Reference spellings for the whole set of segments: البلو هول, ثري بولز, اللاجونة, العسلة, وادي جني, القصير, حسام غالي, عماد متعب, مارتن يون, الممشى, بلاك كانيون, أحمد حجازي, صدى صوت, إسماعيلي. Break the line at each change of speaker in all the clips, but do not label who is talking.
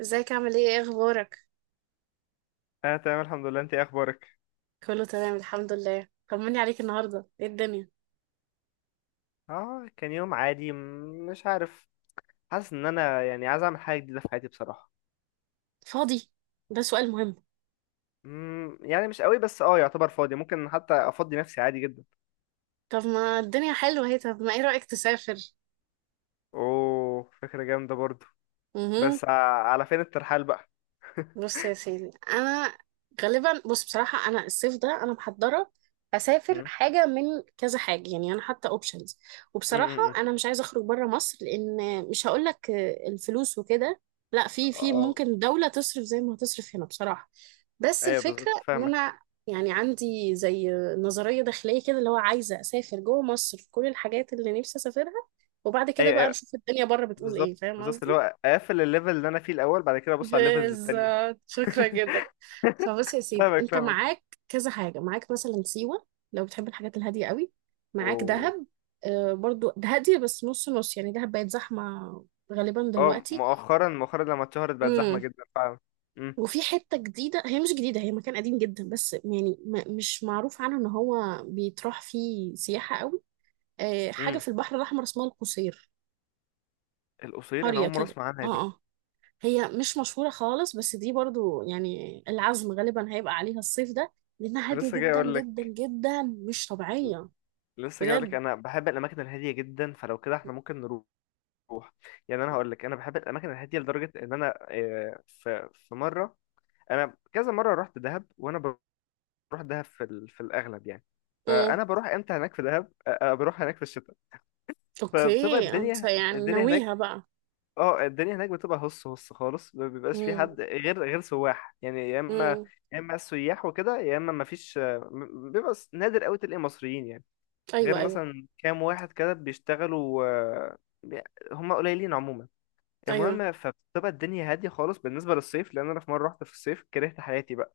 ازيك عامل ايه ايه اخبارك؟
انا تمام الحمد لله. انت ايه اخبارك؟
كله تمام الحمد لله. طمني عليك، النهارده ايه الدنيا؟
اه، كان يوم عادي. مش عارف، حاسس ان انا عايز اعمل حاجه جديده في حياتي بصراحه.
فاضي؟ ده سؤال مهم.
يعني مش قوي، بس اه يعتبر فاضي، ممكن حتى افضي نفسي عادي جدا.
طب ما الدنيا حلوه اهي، طب ما ايه رأيك تسافر؟
اوه، فكره جامده برضو.
امم
بس ع- على فين الترحال بقى؟
بص يا سيدي، انا غالبا، بص بصراحه انا الصيف ده انا محضره اسافر
مم،
حاجه من كذا حاجه. يعني انا حاطه اوبشنز،
مم،
وبصراحه
مم، مم.
انا مش عايزه اخرج بره مصر لان، مش هقول لك الفلوس وكده، لا، في
اه.
ممكن دوله تصرف زي ما هتصرف هنا بصراحه. بس
ايوه
الفكره
بالظبط
ان
فاهمك.
انا يعني عندي زي نظريه داخليه كده، اللي هو عايزه اسافر جوه مصر في كل الحاجات اللي نفسي اسافرها، وبعد كده
ايوه،
بقى
ايوه،
نشوف الدنيا بره بتقول ايه.
بالظبط
فاهم
بالظبط، اللي
قصدي؟
هو اقفل الليفل اللي انا فيه الاول، بعد كده ابص على الليفلز التانية.
بالظبط، شكرا جدا. فبص يا سيدي،
فاهمك
انت
فاهمك
معاك كذا حاجة. معاك مثلا سيوة لو بتحب الحاجات الهادية قوي، معاك
اوه.
دهب. آه برضو ده هادية بس نص نص، يعني دهب بقت زحمة غالبا
اه،
دلوقتي.
مؤخرا مؤخرا لما اتشهرت بقت زحمه
امم
جدا فعلا.
وفي حتة جديدة، هي مش جديدة، هي مكان قديم جدا بس يعني مش معروف عنه ان هو بيتراح فيه سياحة قوي. آه، حاجة
مم.
في البحر الأحمر اسمها القصير.
القصير انا
قرية
اول مره
كده.
اسمع
اه
عنها دي.
آه. هي مش مشهورة خالص بس دي برضو يعني العزم غالبا هيبقى عليها الصيف ده، لأنها
انا لسه
هادية
جاي
جدا
اقول
جدا
لك،
جدا مش طبيعية. بجد؟
انا بحب الاماكن الهاديه جدا، فلو كده احنا ممكن نروح. يعني انا هقول لك، انا بحب الاماكن الهاديه لدرجه ان انا في مره، انا كذا مره رحت دهب، وانا بروح دهب في ال... في الاغلب يعني،
امم
فانا بروح امتى هناك في دهب، بروح هناك في الشتاء. فبتبقى
اوكي، انت
الدنيا
يعني
الدنيا هناك
ناويها بقى.
اه الدنيا هناك بتبقى هص هص خالص، ما بيبقاش في
امم.
حد غير سواح يعني، يا اما
امم.
السياح وكده، يا اما ما فيش، نادر قوي تلاقي مصريين يعني، غير
ايوه، ايوه.
مثلا كام واحد كده بيشتغلوا، هم قليلين عموما.
ايوه
المهم، فبتبقى الدنيا هادية خالص بالنسبة للصيف، لأن أنا في مرة رحت في الصيف كرهت حياتي بقى.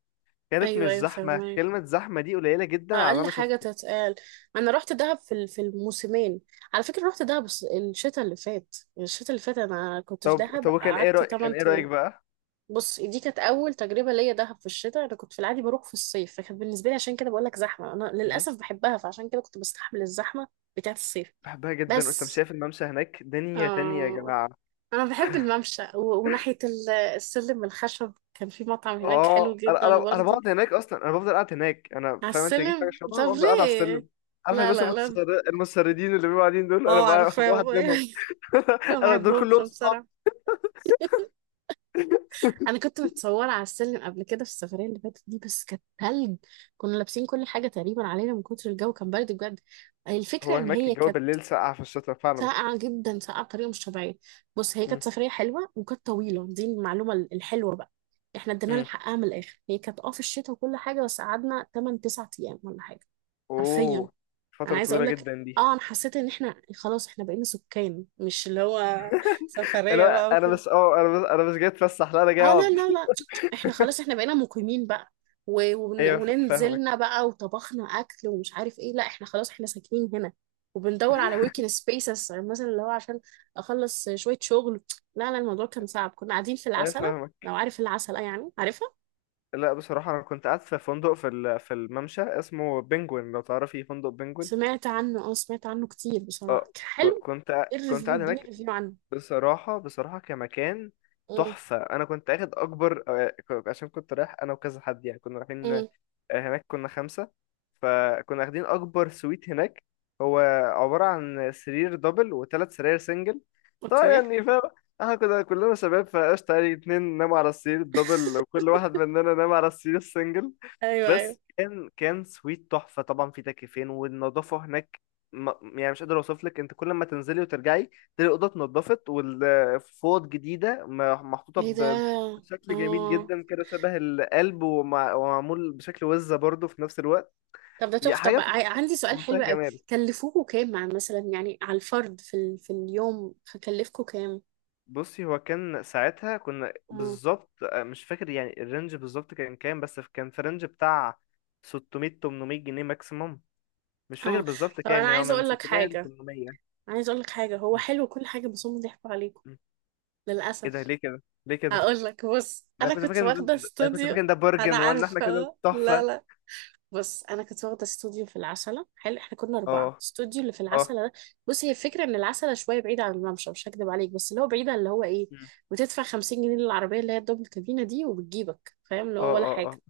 كانت
ايوه،
مش
ايوه
زحمة،
فاهمك،
كلمة زحمة دي قليلة جدا على اللي
اقل
أنا
حاجة
شفته.
تتقال. انا رحت دهب في في الموسمين، على فكرة. رحت دهب الشتاء اللي فات. الشتاء اللي فات انا كنت في
طب
دهب،
طب وكان إيه
قعدت
رأيك،
8.
بقى؟
بص، دي كانت اول تجربه ليا دهب في الشتاء. انا كنت في العادي بروح في الصيف، فكانت بالنسبه لي، عشان كده بقول لك زحمه، انا
مم.
للاسف بحبها فعشان كده كنت بستحمل الزحمه بتاعه الصيف.
بحبها جدا. وأنت مش
بس
شايف الممشى هناك؟ دنيا تانية يا
آه،
جماعة.
انا بحب الممشى وناحيه السلم الخشب، كان في مطعم هناك حلو
اه، انا
جدا
انا انا
برضه.
بقعد هناك اصلا، انا بفضل قاعد هناك. انا
على
فاهم انت بتجيب حاجه
السلم؟
شبه،
طب
بفضل قاعد على
ليه؟
السلم. عارف
لا
الناس
لا لا.
المتسردين اللي بيبقوا قاعدين دول، انا
اه
بقى
عارفاه.
واحد منهم.
ما
انا دول
بحبهمش
كلهم صحاب.
بصراحه. انا كنت متصوره على السلم قبل كده في السفريه اللي فاتت دي، بس كانت تلج، كنا لابسين كل حاجه تقريبا علينا من كتر الجو، كان برد بجد. الفكره
هو
ان
هناك
هي
الجو
كانت
بالليل ساقع في الشتاء فعلا.
ساقعه جدا، ساقعه بطريقه مش طبيعيه. بص هي
مم.
كانت سفريه حلوه وكانت طويله، دي المعلومه الحلوه بقى. احنا ادينا لها
مم.
حقها من الاخر، هي كانت اه في الشتاء وكل حاجه بس قعدنا 8 9 ايام ولا حاجه. حرفيا.
اوه،
انا
فتره
عايزه
طويله
اقول لك،
جدا دي.
اه انا حسيت ان احنا خلاص احنا بقينا سكان، مش اللي هو سفرية
لا
بقى
انا
وكده.
بس اه انا بس انا مش جاي اتفسح، لا انا جاي
اه لا
اقعد.
لا لا، احنا خلاص احنا بقينا مقيمين بقى،
ايوه، فاهمك.
وننزلنا بقى وطبخنا اكل ومش عارف ايه، لا احنا خلاص احنا ساكنين هنا. وبندور على وركينج سبيسز مثلا، اللي هو عشان اخلص شويه شغل. لا لا، الموضوع كان صعب، كنا قاعدين في
ايوه
العسله.
فاهمك.
لو عارف العسله، يعني عارفها.
لا بصراحه انا كنت قاعد في فندق في في الممشى اسمه بنجوين، لو تعرفي فندق بنجوين.
سمعت عنه، اه سمعت عنه كتير،
اه،
بصراحه كان حلو. ايه
كنت
الريفيو؟
قاعد
اديني
هناك.
ريفيو عنه.
بصراحة كمكان
امم.
تحفة. أنا كنت أخد أكبر عشان كنت رايح أنا وكذا حد يعني، كنا رايحين
امم.
هناك، كنا خمسة، فكنا واخدين أكبر سويت هناك. هو عبارة عن سرير دبل وثلاث سراير سنجل. طبعا
اوكي.
يعني فاهم، احنا كنا كلنا شباب فقشطة يعني. اتنين ناموا على السرير الدبل، وكل واحد مننا نام على السرير السنجل.
ايوه ايوه.
بس كان سويت تحفة، طبعا في تكييفين، والنظافة هناك يعني مش قادر اوصف لك. انت كل ما تنزلي وترجعي تلاقي الأوضة اتنضفت، والفوط جديدة، محطوطة
ايه ده!
بشكل جميل
اه.
جدا كده شبه القلب، ومعمول بشكل وزة برضه في نفس الوقت.
طب ده
هي
تحفة.
حاجة
طب
في
عندي سؤال
منتهى
حلو قوي،
الجمال.
كلفوكوا كام مع مثلا يعني على الفرد في ال... في اليوم هكلفكوا كام؟
بصي، هو كان ساعتها كنا
مم.
بالظبط مش فاكر يعني الرينج بالظبط كان كام، بس كان في رينج بتاع 600 800 جنيه ماكسيموم. مش فاكر
اه.
بالظبط
طب
كام،
انا
يعني هو
عايزه
من
اقول لك
600 ل
حاجه،
800.
عايزه اقول لك حاجه، هو حلو كل حاجه بس هم ضحكوا عليكم
مم. ايه ده،
للاسف.
ليه كده؟ ليه كده؟
هقول لك، بص
انا
انا
كنت فاكر
كنت
ان ده...
واخده
انا كنت فاكر
استوديو.
ان ده
انا
برجن، وان احنا كده
عارفه، لا
تحفه.
لا، بص انا كنت واخده استوديو في العسله حلو، احنا كنا
اه.
اربعه، الاستوديو اللي في
اه.
العسله ده، بص هي الفكره ان العسله شويه بعيده عن الممشى، مش هكدب عليك، بس اللي هو بعيده اللي هو ايه،
مم.
بتدفع 50 جنيه للعربيه اللي هي الدبل كابينه دي وبتجيبك، فاهم اللي
اه
هو، ولا
اه اه.
حاجه.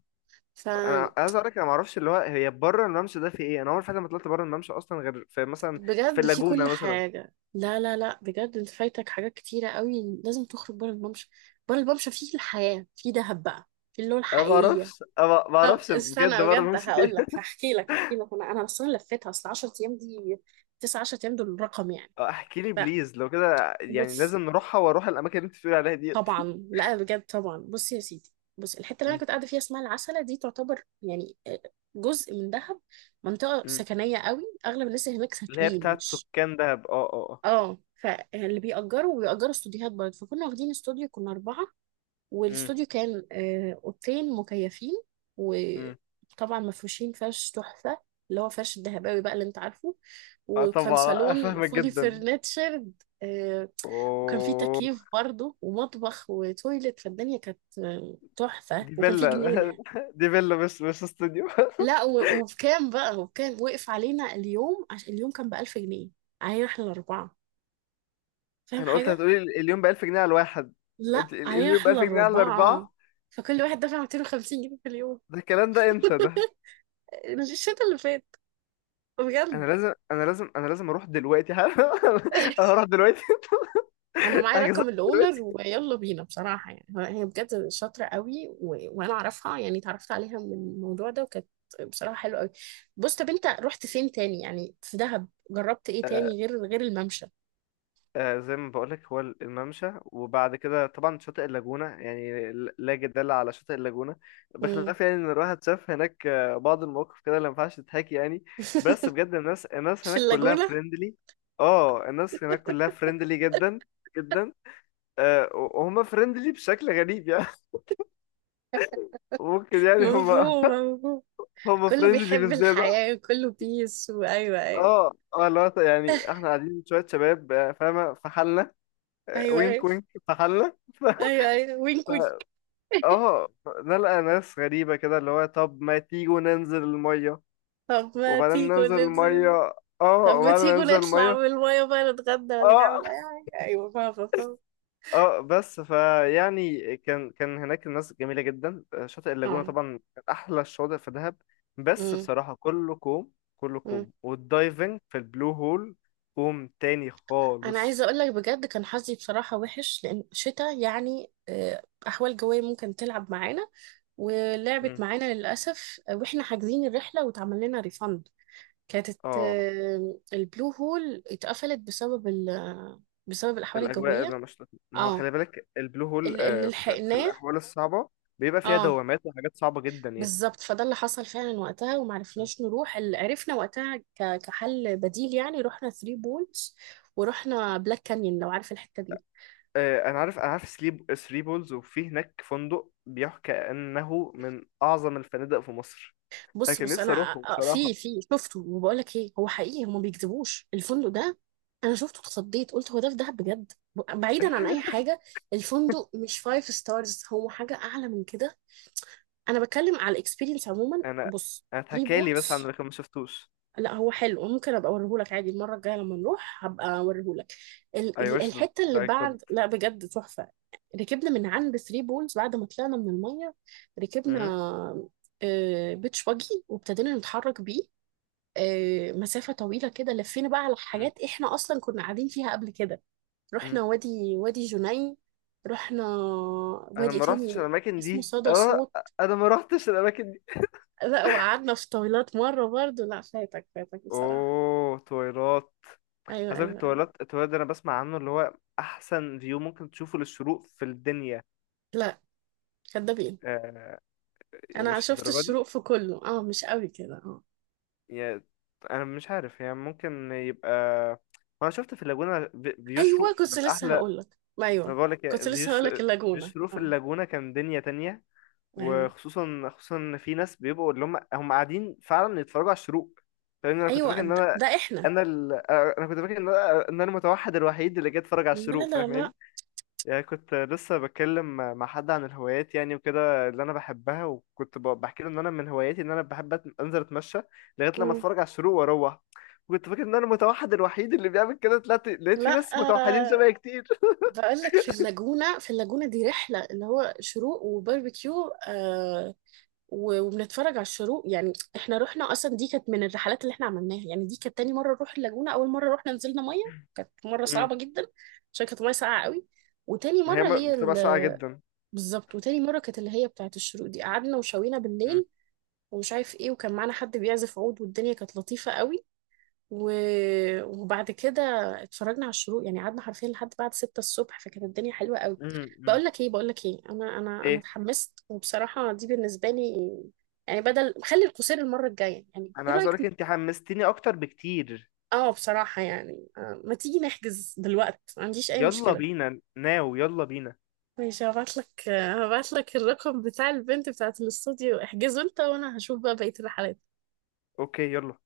انا
فبجد
عايز اقول لك، انا ما اعرفش اللي هو هي بره الممشى ده في ايه، انا عمري فعلا ما طلعت بره الممشى اصلا، غير في مثلا في
في
اللاجونه
كل
مثلا.
حاجه. لا لا لا، بجد انت فايتك حاجات كتيره قوي، لازم تخرج بره الممشى. بره الممشى فيه الحياه في دهب بقى، في اللي هو
انا ما اعرفش،
الحقيقيه.
انا ما ما
طب
اعرفش بجد
استنى
بره
بجد
الممشى في
هقول
ايه.
لك، هحكي لك هحكي لك، انا انا اصلا لفيتها، اصل 10 ايام دي، 9 10 ايام دول رقم يعني.
آه، احكي لي
لا،
بليز، لو كده يعني
بص
لازم نروحها واروح الاماكن اللي انت بتقول عليها ديت.
طبعا، لا بجد طبعا، بص يا سيدي، بص الحته اللي انا
مم.
كنت قاعده فيها اسمها العسله، دي تعتبر يعني آه، جزء من دهب، منطقه
مم.
سكنيه قوي، اغلب الناس اللي هناك
اللي هي
ساكنين
بتاعت
مش،
سكان دهب، اه اه اه.
اه فاللي بيأجروا، وبيأجروا استوديوهات برضه، فكنا واخدين استوديو، كنا اربعه،
مم.
والاستوديو كان آه، اوضتين مكيفين
مم.
وطبعا مفروشين فرش تحفه، اللي هو فرش الدهباوي بقى اللي انت عارفه،
اه
وكان
طبعا.
صالون
افهمك
فولي
جدا.
فرنتشرد، وكان في
اوه.
تكييف برضه، ومطبخ، وتويلت، فالدنيا كانت آه، تحفة،
دي
وكان في
فيلا.
جنينة.
دي فيلا، بس بس استوديو.
لا. وبكام بقى، وبكام وقف علينا اليوم، عشان اليوم كان بـ1000 جنيه علينا احنا الأربعة. فاهم
انا قلت
حاجة؟
هتقولي اليوم ب 1000 جنيه على الواحد.
لا
قلت
علينا
اليوم ب
احنا
1000 جنيه على
الأربعة.
الاربعه.
فكل واحد دفع 250 جنيه في اليوم.
ده الكلام ده امتى ده؟
الشتا اللي فات. بجد.
انا لازم اروح دلوقتي حالا. انا هروح دلوقتي.
انا معايا
احجز.
رقم الاونر ويلا بينا بصراحه، يعني هي بجد شاطره قوي، و... وانا اعرفها، يعني اتعرفت عليها من الموضوع ده، وكانت بصراحه حلوه قوي. بص، طب انت رحت فين تاني يعني في دهب؟ جربت ايه تاني غير الممشى؟
آه، زي ما بقولك، هو الممشى، وبعد كده طبعا شاطئ اللاجونة يعني، لا جدال على شاطئ اللاجونة.
مم.
بخلاف يعني ان الواحد شاف هناك بعض المواقف كده اللي ما ينفعش تتحكي يعني. بس بجد الناس،
في
هناك كلها
اللاجونه.
فريندلي. اه، الناس هناك كلها فريندلي جدا جدا. وهم فريندلي بشكل غريب يعني. ممكن يعني هم
مفهوم، مفهوم.
هم
كله
فريندلي
بيحب
بالزيادة.
الحياه، كله بيس، وايوه ايوه.
اه اه، اللي هو يعني احنا قاعدين شوية شباب، فاهمة، في حالنا،
ايوه
وينك
ايوه.
وينك في حالنا.
ايوه ايوه، وينك وينك.
اه، نلقى ناس غريبة كده اللي هو، طب ما تيجوا ننزل المية،
طب ما
وبعدين
تيجوا
ننزل
ننزل.
المية.
طب
اه،
ما
وبعدين
تيجوا
ننزل
نطلع
المية.
من المايه بقى، نتغدى ولا
اه
نعمل اي حاجه، ايوه فاهمه فاهمه.
اه. بس فيعني كان هناك الناس جميلة جدا. شاطئ اللاجونة
اه.
طبعا كان أحلى الشواطئ في دهب، بس
امم.
بصراحة كله كوم،
امم.
والدايفنج في البلو هول كوم تاني
انا عايزه
خالص.
اقول لك، بجد كان حظي بصراحه وحش، لان شتاء يعني آه، احوال جويه ممكن تلعب معانا، ولعبت
مم.
معانا للاسف آه، واحنا حاجزين الرحله واتعمل لنا ريفند. كانت
اه
آه، البلو هول اتقفلت بسبب ال، بسبب الاحوال
الأجواء
الجويه.
اللي مش لطيفة. ما هو
اه.
خلي بالك البلو هول
اللي
في
لحقناه.
الأحوال الصعبة بيبقى فيها
اه
دوامات وحاجات صعبة جدا يعني.
بالظبط، فده اللي حصل فعلا وقتها، ومعرفناش نروح. اللي عرفنا وقتها كحل بديل يعني، رحنا ثري بولز، ورحنا بلاك كانيون، لو عارف الحته دي.
آه، انا عارف. سليب ثري بولز، وفي هناك فندق بيحكى انه من اعظم الفنادق في مصر، انا
بص
كان
بص
نفسي
انا
اروحه بصراحه.
في شفته، وبقول لك ايه، هو حقيقي هم ما بيكذبوش، الفندق ده انا شفته اتخضيت، قلت هو ده في دهب بجد، بعيدا عن اي حاجه، الفندق مش فايف ستارز، هو حاجه اعلى من كده، انا بتكلم على الاكسبيرينس عموما.
انا
بص،
انا
ثري
اتحكى لي بس عن
بولز،
لكن ما شفتوش.
لا هو حلو، ممكن ابقى اوريهولك عادي المره الجايه لما نروح هبقى اوريهولك.
اي وش ذات،
الحته اللي
اي كود.
بعد، لا بجد تحفه. ركبنا من عند ثري بولز بعد ما طلعنا من الميه، ركبنا بيتش باجي، وابتدينا نتحرك بيه آه، مسافة طويلة كده، لفينا بقى على حاجات احنا اصلا كنا قاعدين فيها قبل كده. رحنا وادي، وادي جني. رحنا
انا
وادي
ما رحتش
تاني
الاماكن
اسمه
دي.
صدى صوت.
انا ما رحتش الاماكن دي
لا، وقعدنا في طويلات مرة برضو، لا فاتك فاتك بصراحة.
اوه تويلات.
ايوه
عايز اقول
ايوه ايوه.
التويلات، التويلات ده انا بسمع عنه اللي هو احسن فيو ممكن تشوفه للشروق في الدنيا.
لا، كدابين.
آه، يعني
انا
مش
شفت
الدرجه دي؟
الشروق في كله، اه مش قوي كده، اه.
يا انا مش عارف يعني، ممكن يبقى، انا شفت في اللاجونة
ايوه
بيشرق
كنت
من
لسه
احلى.
هقول لك،
انا
ايوه
بقول لك
كنت لسه هقول
فيوش،
لك اللاجونة،
بيشرق في
اه.
اللاجونة كان دنيا تانية.
ايوه
وخصوصا ان في ناس بيبقوا اللي هم قاعدين فعلا يتفرجوا على الشروق. لان انا كنت
ايوه،
فاكر ان
ده
انا،
ده احنا.
انا ال... انا كنت فاكر ان انا المتوحد الوحيد اللي جاي اتفرج على
لا
الشروق،
لا لا.
فاهماني يعني. كنت لسه بتكلم مع حد عن الهوايات يعني وكده اللي انا بحبها، وكنت بحكي له ان انا من هواياتي ان انا بحب انزل اتمشى لغايه لما
مم.
اتفرج على الشروق واروح. وكنت فاكر ان انا المتوحد الوحيد اللي بيعمل كده، طلعت لقيت في
لا
ناس متوحدين شبهي كتير.
بقول لك في اللاجونة، في اللاجونة دي رحلة اللي هو شروق وباربيكيو آه، وبنتفرج على الشروق، يعني احنا رحنا، اصلا دي كانت من الرحلات اللي احنا عملناها، يعني دي كانت تاني مرة نروح اللاجونة. اول مرة رحنا نزلنا مية، مرة
امم.
صعبة جدا عشان كانت مية ساقعة قوي. وتاني
ما هي
مرة هي
بتبقى ساقعه جدا.
بالظبط، وتاني مرة كانت اللي هي بتاعت الشروق دي، قعدنا وشوينا
امم.
بالليل ومش عارف ايه، وكان معانا حد بيعزف عود، والدنيا كانت لطيفة قوي، و... وبعد كده اتفرجنا على الشروق، يعني قعدنا حرفيا لحد بعد 6 الصبح، فكانت الدنيا حلوة قوي.
امم. أمم.
بقول لك ايه، بقول لك ايه، انا
ايه.
اتحمست، وبصراحة دي بالنسبة لي يعني، بدل خلي القصير المرة الجاية يعني،
انا
ايه
عايز
رأيك
اقولك انت حمستيني اكتر بكتير.
اه بصراحة يعني آه، ما تيجي نحجز دلوقتي، ما عنديش اي
يلا
مشكلة.
بينا ناو، يلا بينا.
ماشي، هبعت لك هبعت لك الرقم بتاع البنت بتاعت الاستوديو، احجزه انت وانا هشوف بقى بقية الرحلات.
اوكي يلا